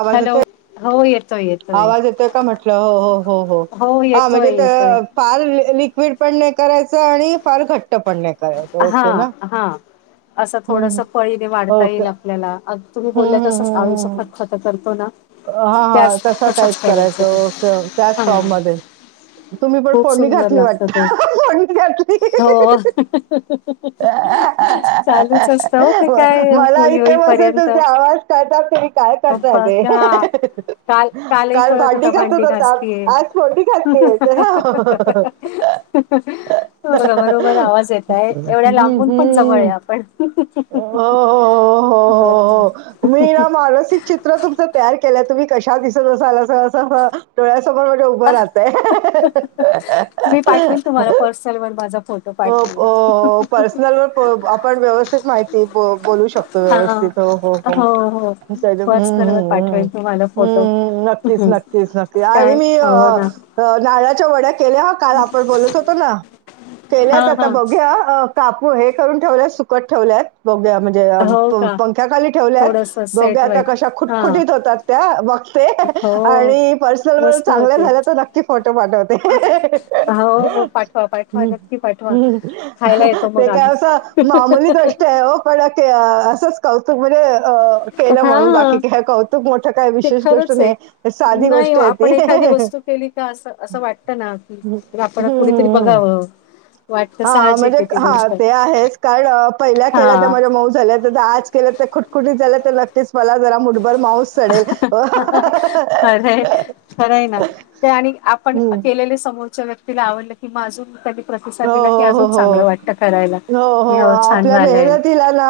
आवाज हॅलो, येतोय हो ये आवाज येतोय का म्हटलं? हो हो हो हो आवाज येतोय अ फार लि लिक्विड पण नाही करायचं. आणि फार घट्ट पण नाही करायच. हां, हा आसं थोडस हम्म पळी नी वाढता ओके येईल हम्म आपल्याला. आत तुम्ही बोलल्या हम्म तसंच हम्म आळूचं हम्म फत फत करतो ना. हा हा, त्याच तसा टाईप तसंच करायचं ते ओके त्याच हा फॉर्म मध्ये. तुम्ही पण खूप फोडणी सुंदर घातली लागतं वाटत, ते फोडणी घातली. हो [inaudible] चालूच असत हो ते काय मला होई इथे होई बसून पर्यंत तुमचे आवाज कळतात तुम्ही काय करताय पप्पा ते त्या. हा, काल कालही काल कळत होता घासत भांडी घासतीय. होतात आज फोडणी घातलीये हो बरोबर आवाज येतय एवढ्या हम्म लांबून पण जवळ आहे हम्म. आपण. हो बरोबर मी या मानसिक चित. त्र तुमच तयार केलंय तुम्ही कशा दिसत असाल असं. डोळ्यासमोर माझ्या उभं राहतय. सलवनबाजा फोन. हो प पर्सनल व आपण व्यवस्थित माहिती बोल बोलू शकतो. हां. व्यवस्थित हो हो हो, त्याच्यात न हं हं पर्सनलवर हं हं पाठवेन तुम्हाला फोटो. हं, नक्कीच हं. नक्की. नक्कीच नक्की काय आणि मी अ हो ना. नाळाच्या वड्या केल्या हा काल आपण बोलत होतो ना. केल्यात हां, आता हां. बघ्या कापू हे करून ठेवल्यात सुकत ठेवल्यात बघ्या म्हणजे. जे आ हो का? पंख्याखाली ठेवल्या थोडंसं बघ सेट व्हाय आता कशा हां. खुटखुीत होतात त्या बाकी. ते हो. आणि पर्सनल व मस्त चांगल्या होते. झाल्या तर नक्की फोटो पाठवते. हो, हो पाठवा, पाठवा हम्म. की पाठवा. खायला येतो ते मग काय आम्ही. असं मामूली कष्ट्या आहे पडक असंच. कौतुक म्हण केलं म्हणून हां. बाकी काय कौतुक मोठं काय ते विशेष गोष्ट खरंच आहे. नाही. साधी नाही गोष्ट व आहे आपण ती एखादी वस्तू केली का अस असं वाटतं ना हम्म की आपण हम्म कुणीतरी हम्म. बघावं. वाटत हां, म्हणजे साहजिक ती हां, गोष्ट. ते आहेच. कारण पहिल्या केल्या त्या हा. माझ्या मऊ झाल्यात. ज केलं तर कुटखुटी झालं तर नक्कीच मला जरा मुठभर माऊस चडेल. खरंय खरंय ना ते आणि आपण हं. केलेले समोरचे व्यक्ती ''--'' तिला आवडलं कि मग अजून. प्रतिसाद हो दिला की हो अजून हो चांगलं वाटतं करायला. हो हो की हो, छान आपल्या झालंय मेहनतीला ना.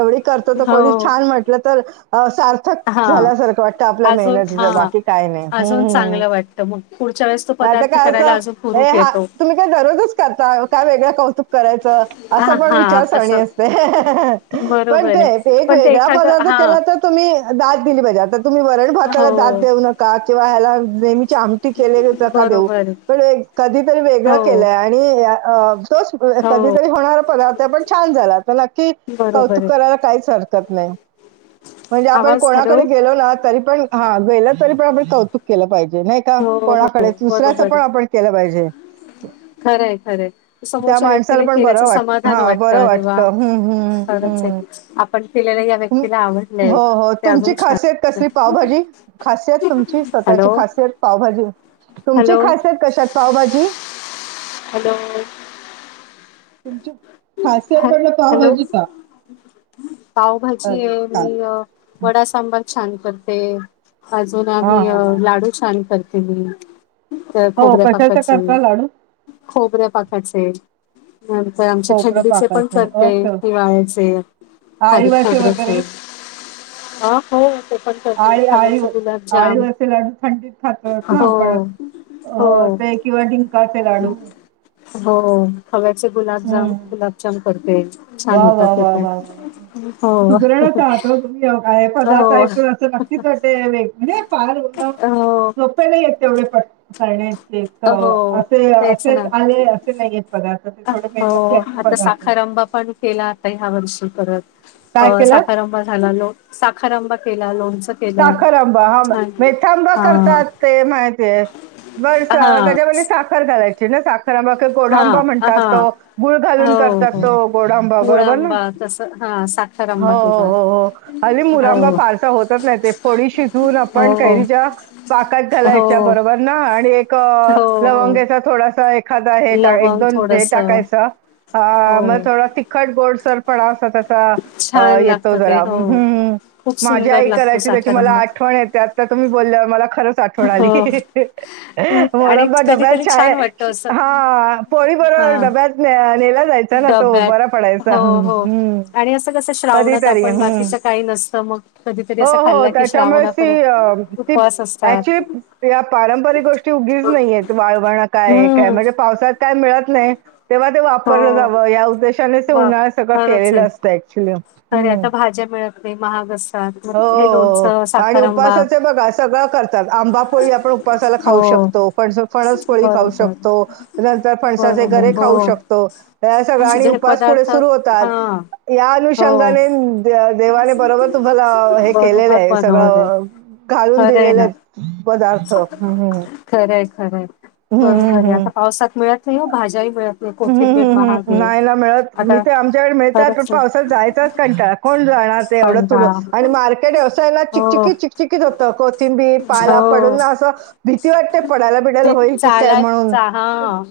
एवढी करतो तर कोणी हो छान म्हटलं तर सारख. साथक हा झाल्यासारखं वाटतं आपल्या अजून मेहनतीच बाकी काय नाही. तर मग पुढच्या वेळेस. तो ता पदार्थ काय करायला असं अजून हुरूप हा येतो. तुम्ही काय दररोजच करता काय वेगळं कौतुक. कराय अस हा पण हा विचारणी असं अस पण बरोबर ते आहे. एक पण ते वेग एखादं पदार्थ हा केला तर. तुम्ही दात दिली पाहिजे आता तुम्ही वरण हो भाताला दात देऊ नका किंवा ह्याला नेहमीचे आमट केले. का देऊ बरोबर आहे. पण कधी तर वेगळं हो केलं. मी अ तोच हो कधीतरी होणार पण पण छान झाला न ''--'' कि बरोबर कौतुक आहे. करायला काहीच हरकत नाही. म्हणजे आपण आवाज हॅलो कोणाकडे गेलो ना तरी पण हा गेलं तरी पण आपण कौतुक केलं पाहिजे नाही. त हो हो कोणाकडे दुसऱ्याच पण आपण केलं पाहिजे. ह [inaudible] खरंय खरंय त्या समोरच्या माणसाला व्यक्तीला पण बरं केल्याचं वाट समाधान हा वाटत बरं अरेव वाटतं हम्म खरच आहे. आपण केलेला. हं हो हो, तुमची खासियत कसली वाटतं. पावभाजी. खासियत तुमची स्वतःची हॅलो खासियत पावभाजी तुमची हॅलो खासियत कशात पावभाजी. हॅलो, तुमची खासियत ह म्हटलं हॅलो पावभाजी का पावभाजी अरे आहे ख''--'' मी अ वडा सांबार छान करते अजून हा आम्ही हा हा लाडू. छान करते मी ते हो खोबऱ्या कशाचं कापायचं. करता लाडू खोबऱ्या पाखाचे, परत खोबरं थंडीचे पण पाकाचं चालतंय ओके हिवाळ्याचे, खारी आळीवाचे वगैरे खोबर्याचे अ हो ते पण करते आळी आळी खव्याचे आळीव गुलाबजाम आळीवाचे लाडू थंडीत खातात ना हो आपण हो ते किंवा डिंकाचे लाडू हो खव्याचे गुलाबजाम, हम्म. गुलाबजाम करते छान वा, होतात वा, ते वा, पण वा, वा. हो सुग्रणच हाय तुम्ही का हो पदार्थ असं नक्कीच वाट ते वेगे फार हो सोपे नाही येत तेवढे पट करणे तर हो असे तेच असेच ना आले, असे नाही आहेत पदार्थ. ते थोडे हो मेहनत घ्यायचे आता, पदार्थ आहेत. साखर अंबा पण केला आता ह्या वर्षी परत, काय केलं साखर आंबा झाला लो साखर आंबा केला. लोणच साखर आंबा, हां मेठंबा हां. करतात ते माहिती बर हां. त्याच्यामध्ये साखर घालायची ना साखर मग तो गोडांबा हां. म्हणतात हां. तो गुळ हो, घालून करतात हो. तो गोडांबा गुळ बरोबर ना. आंबा तसं हां, साखर हो, आंबा हो, केला. हो, हो हली हो. मुरंबा फारसा होता जाते, फोडी शिजऊन हो, आपण हो. कैरीच्या पाकात हो, घालायच्या बरोबर ना आणि एक हो, हो. लवंगेच्या थोडसा एखादा हे काय एक लवंग दोन हे थोडसं. टाकायच आ, हो. थोडा तिक खट, गोडसर पणा असा छान तेचा येतो लागतं ते. जरा, हो. हम्म हम्म, खूप माझ्या सुंदर लागतो त्याची त्याची साखर मला आंबा. आठवण येते आता तुम्ही बोलल्यावर मला खरंच आठवण हो. आली आणि मुरंबा डब्यात कधीतरी छान वाटतं शाळेत असं. हा पोळी बरो हां. डब्यात नेला जायचा ना तो डब्यात बरा पडायचा हम् कस श्रावणात आपण बाकीच काही नसतं मग कधीतरी हो असं हो खाल्ला की त्याच्यामुळे श्रावणापर्यंत ती ती उपवास अची असतात या पारंपरिक गोष्टी उगीच नाहीयेत वाळवण काय हे काय हम्म म्हणजे पावसात काय मिळत नाही तेव्हा ते हो वापरलं जावं या उद्देशाने ते बाप उन्हाळं सगळं खरंच आहे केलेलं असतं ऍक्च्युली खरे ह् आता भाज्या मिळत नाही महाग असतात मग हे हो. हो. लोणचं आणि साखरंबा उपवासाचे बघा सगळं करतात आंबा पोळी आपण उपासाला खाऊ हो शकतो फण फणसपोळी खाऊ बरोबर शकतो नंतर फणसाचे बरोबर गरे खाऊ हो शकतो तर सगळ आणि जे उपास पुढे पदार्थ सुरू होतात हा या हो अनुषंगाने देवाने बरोबर तुम्हाला हे केलेलं बरोबर आहे बनवलंय सगळं घालून खरं आहे दिलेलं ना आहेत पदार्थ खरंय खरंय हम्म, बरोबर हम्म, आहे आता पावसात मिळत नाही भाज्याही मिळत नाही हम् कोथिंबीर हम्म महाग ह् आहे नाही ना मिळत मी आता तर आमच्याकडे मिळतात पण खरंच आहे पावसात जायचंच कंटाळा कोण जाणार? एवढं तु कंटाळा आणि मार्केट व्यवसायला हो चिकचिकत चिकचिकित होतं कोथिंबी पाला पड हो ना अस भीती वाटतेय पडायला बिडायला ते होईल की काय चालाय म्हणून, चा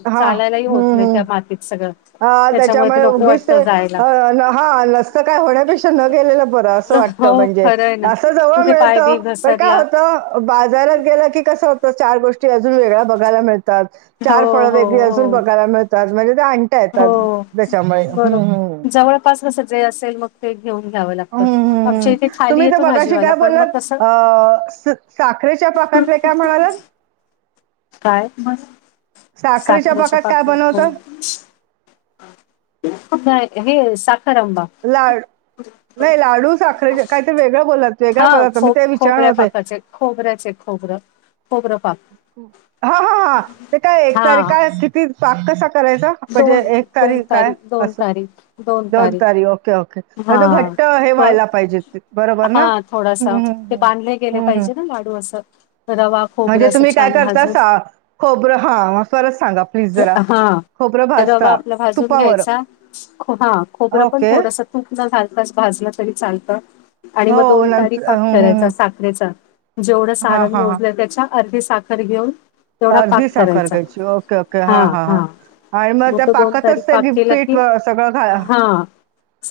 हा चालायलाही होत हम्म, नाही हम्म त्या मातीत सगळं हा ते त्याच्यामुळे नको उगीच ते वाटतं जायला अ न हा नसतं काय होण्यापेक्षा न गेलेलं बरं असं वाटत हो म्हणजे, खरं आहे ना असं जवळ कुठे मिळत पाय बी पण काय घसरला होतं बाजारात गेला की कस होतं चार गोष्टी अजून वेगळ्या बघायला मिळतात, हो चार फळं हो वेगळी हो बघायला मिळतात म्हणजे ते आणत्या येतात त्याच्यामुळे हम्म, हम्म. कपास कस जे असेल मग ते घेऊन घ्यावं लागतं हं. हं, हं, आमच्या हं. इथे खाली तुम्ही तर येतो मगाशी भाजीवाला काय पण मग बोललात कसं अ साखरेच्या पाकातले काय म्हणालात? काय म साखरेच्या पाकात ल. हे साखरअंबा लाड, नही लाडू साखरेचे काहीतरी वेगळां बोलात वेगळां हा पदार्थ, मी खो ते विचारनार खोबऱ्या होते. पाकाचे खोबऱ्याचे खोबरं. खोबरं पाक. हा हा हा, ते काय एकतारी हा काय, किती पाक कसा करायचा? म्हणजे दोन एक दोन तारीख काय? दोन असं तारीख दोन तारीख, ओके-ओके. म हा तो घट्ट हे क व्हायला पाहिजेत, बरोबर हा ना? ह्म हम्म हम्. लाढू अस रवा म्हणजे खोबरं असं तुम्ही काय छान करता भाजून सा, खोबरं हन, परत सांगा. प्लीज जरा हा खोबरं रवा भाजता आपला भाजून तुपावर घ्यायचा, हा खोबरं पण ओके थोडस तूप नं घालता भाजलं तरी चालतं आणि हो मग दोन तारी नंतर पाक हम्म हम्म करायचा. रेचा जेवढं हा सारण हा हा मोजलं, त्याच्या अर्धी साखर घेऊन, तेवढा पाक अर्धी साखर करायचा. घ्यायची ओके ओके हा हा, आणि मग त्या त दोन तारी पाकातच ते पाक गी- केला पीठ की, व- सगळं घा हा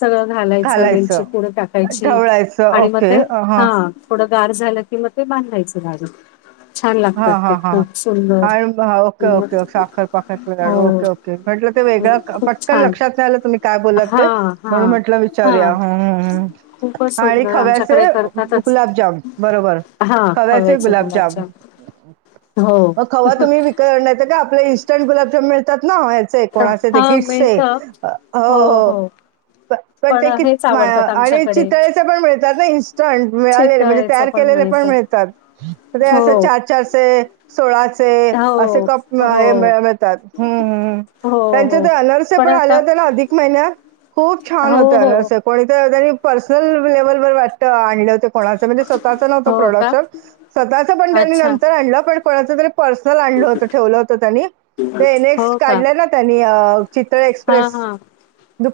सगळं घालायचं, वेलची पुढ टाकायची ढवळायचं आणि मग ओके ते अ, हां थोडं गाार झालं कि, मग ते बांधायचं लाडू. छान लागतात हां ते, हां खूप सुंदर [unintelligible] साखरपकातले लाडू, हो ओके-ओके म्हंटल ते वेगळं खूप पटकन छान लक्षात नाही आलं तुम्ही काय बोलात हा ते. हा म्हणून म्हटलं हा विचारूया ह्म ह्म खूपच आणि सुंदर खव्याचे आमच्याकडे करतातच गुलाबजाम बरोबर. हा खव्याचे गुलाब जाम गुलाबजाम हो म खवा तुम्ही विकत आणायचंका, आपलं इन्स्टंट गुलाब जाम मिळतात ना, बाहेर. चे कोणाचे ते हा गिटसचे? मिळत हो हो-हो. हो प पण ते कि हेच म आवडतात आणि आमच्याकडे चितळेचे पण मिळतात ना? इन्स्टंट मिळालेले, म्हणजे चितळेचं तयार केलेले मिळत पण मिळतात, हो अस चार-चार चे सोळाचे, असे हो कप हे हो म-मिळतात, हम्म हम्मम. हो त्यांचे हो ते अनारसे पण आले आता होते ना अधिक महिन्यात, खूप छान होते हो हो अनारसे. कोणीत त्यांनी पर्सनल लेव्हलवर वाटत आणले होते कोणाचं म्हणजे स्वतःच नवतं हो का प्रोडक्शन, स्वतःच पण त्यानी अच्छा नंतर आणलं पण कोणाच तरी पर्सनल आणलं होतं, ठेवलं होतं त्यांनी. ते नेक्स्ट हो का काढले ना त्यांनी, चितळे हा एक्सप्रेस हा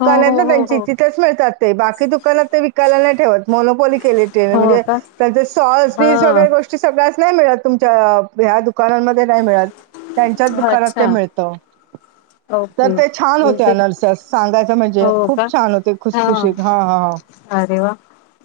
हो आहेत ना हो हो त्यांची, हो तिथेच मिळतात ते, बाकी दुकानात ते विकायला नाही ठेवत, मोनोपली केली. ते हो म्हणजे, का त्यांची सॉस बीस हा वगैरे गोष् टी सगळ्याच नही मिळत, तुमच्या ह्या दुकानामध्ये नाही मिळत. त्यांच्याच दुकानात ते अच्छा मिळत. तर ओके ते छान मी होते ते अनारसे स-सांगायचं म्हणजे, हो का खूप छान होते हा खुसखुशीत, हा हा. अरे वा,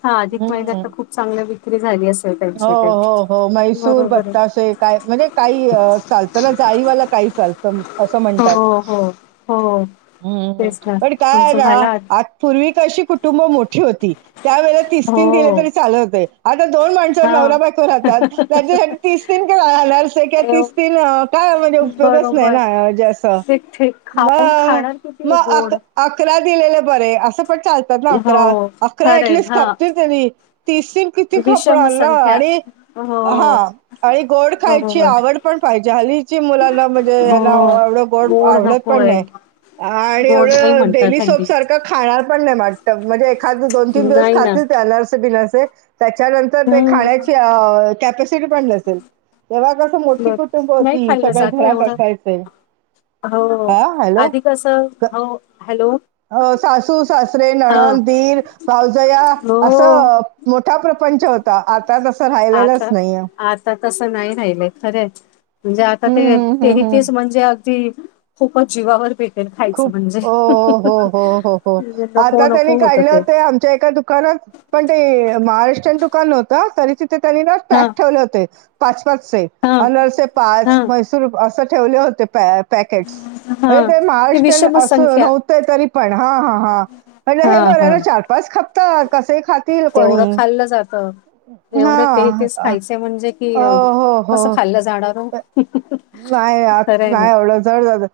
हा अधिक महिन्यात हम्म तर खूप चांगली विक्री झाली अस हो हो हो मैसूर, बत्तासे काय म्हणजे काही अ चालतं ना, जाळीवाल काही चालतं. असं आहे म्हणतात, हो हो हो हम् म तेच ना पण काय ये तुमचं ना, झाला आ पूर्वी कशी कुटुंब मोठी होती, त्यावेळे तीस-तीन दिले हो तरी चालत होते, आता दोन माण हा नवराबायको राहतात. त्याच्यासाठी तिस-तीन [unintelligible] घलस किंवा एव तिस तन काय म्हणजे उपयोगच नाही बरोबर ना, ज असं. ते ठे म खाऊन अ, खाणार किती आहे मग गोड अक-अकरा दिलेलं बरे असं पण चालत. तात ना अकरा, हो अकरा एट खरंय लीस्ट हा खपतील तरी, तीस तिन किती विषम खपणार. नं, संख्या आणि हो हां आणि गोड खायची बरोबर आवड पण पाहिजे, हली ची मुलांना म्हणजे हो ह्यांला एवढं गोड आवडत पण नही. आ आणि गोड नाही एवढं डेली म्हणतात हल्ली सोप सारख खाणार पण नाही. मा त म्हणजे एखाद दोन - तीन दिवस नाही ना खातील ते अनारसे - बिनारसे. त्याच्या नंतर तर ते हम्म खाण्याची, अ कॅपसिटी पण नसेल. तेव्हा कसं, मोठी बर कुटुंब नाही होती. खाल्लं सगळे जातं घरात एवढं असायचे. हो. हा हॅलो आधी कसं, हो. हॅलो हो, सासू - सासरे, हां नणंद, दीर, भावजया. हो असं मोठा प्रपंच होता. आता तसं राहिलेलच नाहीे. तस नाही राहिलं. खरय. म्हणजे आता हम्म ते हम्म हम्म हम्म तेइच म्हणजे ती खूपच जीवावर बेत खूप. हो, हो, हो, हो, हो, हो. नको आता त्यांनी नको होतं काढले ते होते, आमच्या एका दुकानात पण ते महाराष्ट्रन दुकान होतं. तिथे त्यांनी ना, हां पॅक ठेवले होते. पाच- पाचचे. हां अनरसे पाच, हां मैसूर अस ठेवले होते, पॅ पॅकेटस. म्हजे हां ते ती महाराष्ट् विषम संख्या ते तरी पण. ह, ह, ह. मनलं हे हां बरय हां ना. चार- पाच खपतात. कस ही खा तेवढं खाल्लं जातं. एवढे ते हां. तेच अ, खायचे म्हणजे कि, हो, हो, हो. कसं खाल्लं जाणार ओ? नाही आ नाही. एवढं, जड जात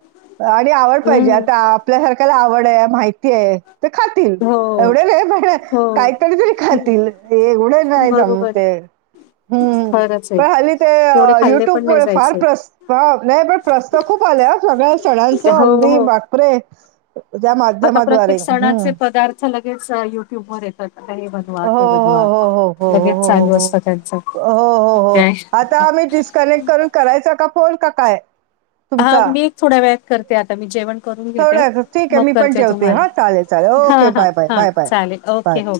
आणि आवड पाहिजे. हम्म आता आपल्यासारख्याला आवडय. माहितीय. ते खातील. हो एवढे नाही प हो काहीतरी, तरी खातील. एवढे नाही जम बरोबर ते. हम्म. खरंच आहे. पण हली ते तेवढे खाल्ले पण नाही युट्यूबमुळे, फार जायचे. प्रस, नाही पण प्रस स्थ खूप आल्या, सगळ्या सणांचं. हो, अगदी, हो. बापरे! ज्या आता प्रत्येक माध्यमाद्वारे. हम्म. सणाचे पदार्थ लगेच युट्युबर येतात. हे बनवा हो ते हो बनवा. हो हो हो लगेच हो हो चालू हो असत त्यांचं. हो हो मग हो. काय आता आम्ही डिस्कनेक्ट करून, करायचा का फोन? का, काय? हा तुमचा? मी एक थोड्या वेळात करते आता मी जेवण करून घेते. [unintelligible] ठीकय. मग मी पण करते जेवते. तुम्हाला. हा, चालेल. चाल ओके. हां, हां, बाय. बाय, हां. बाय, बाय, चालेल. बाय. ओके हो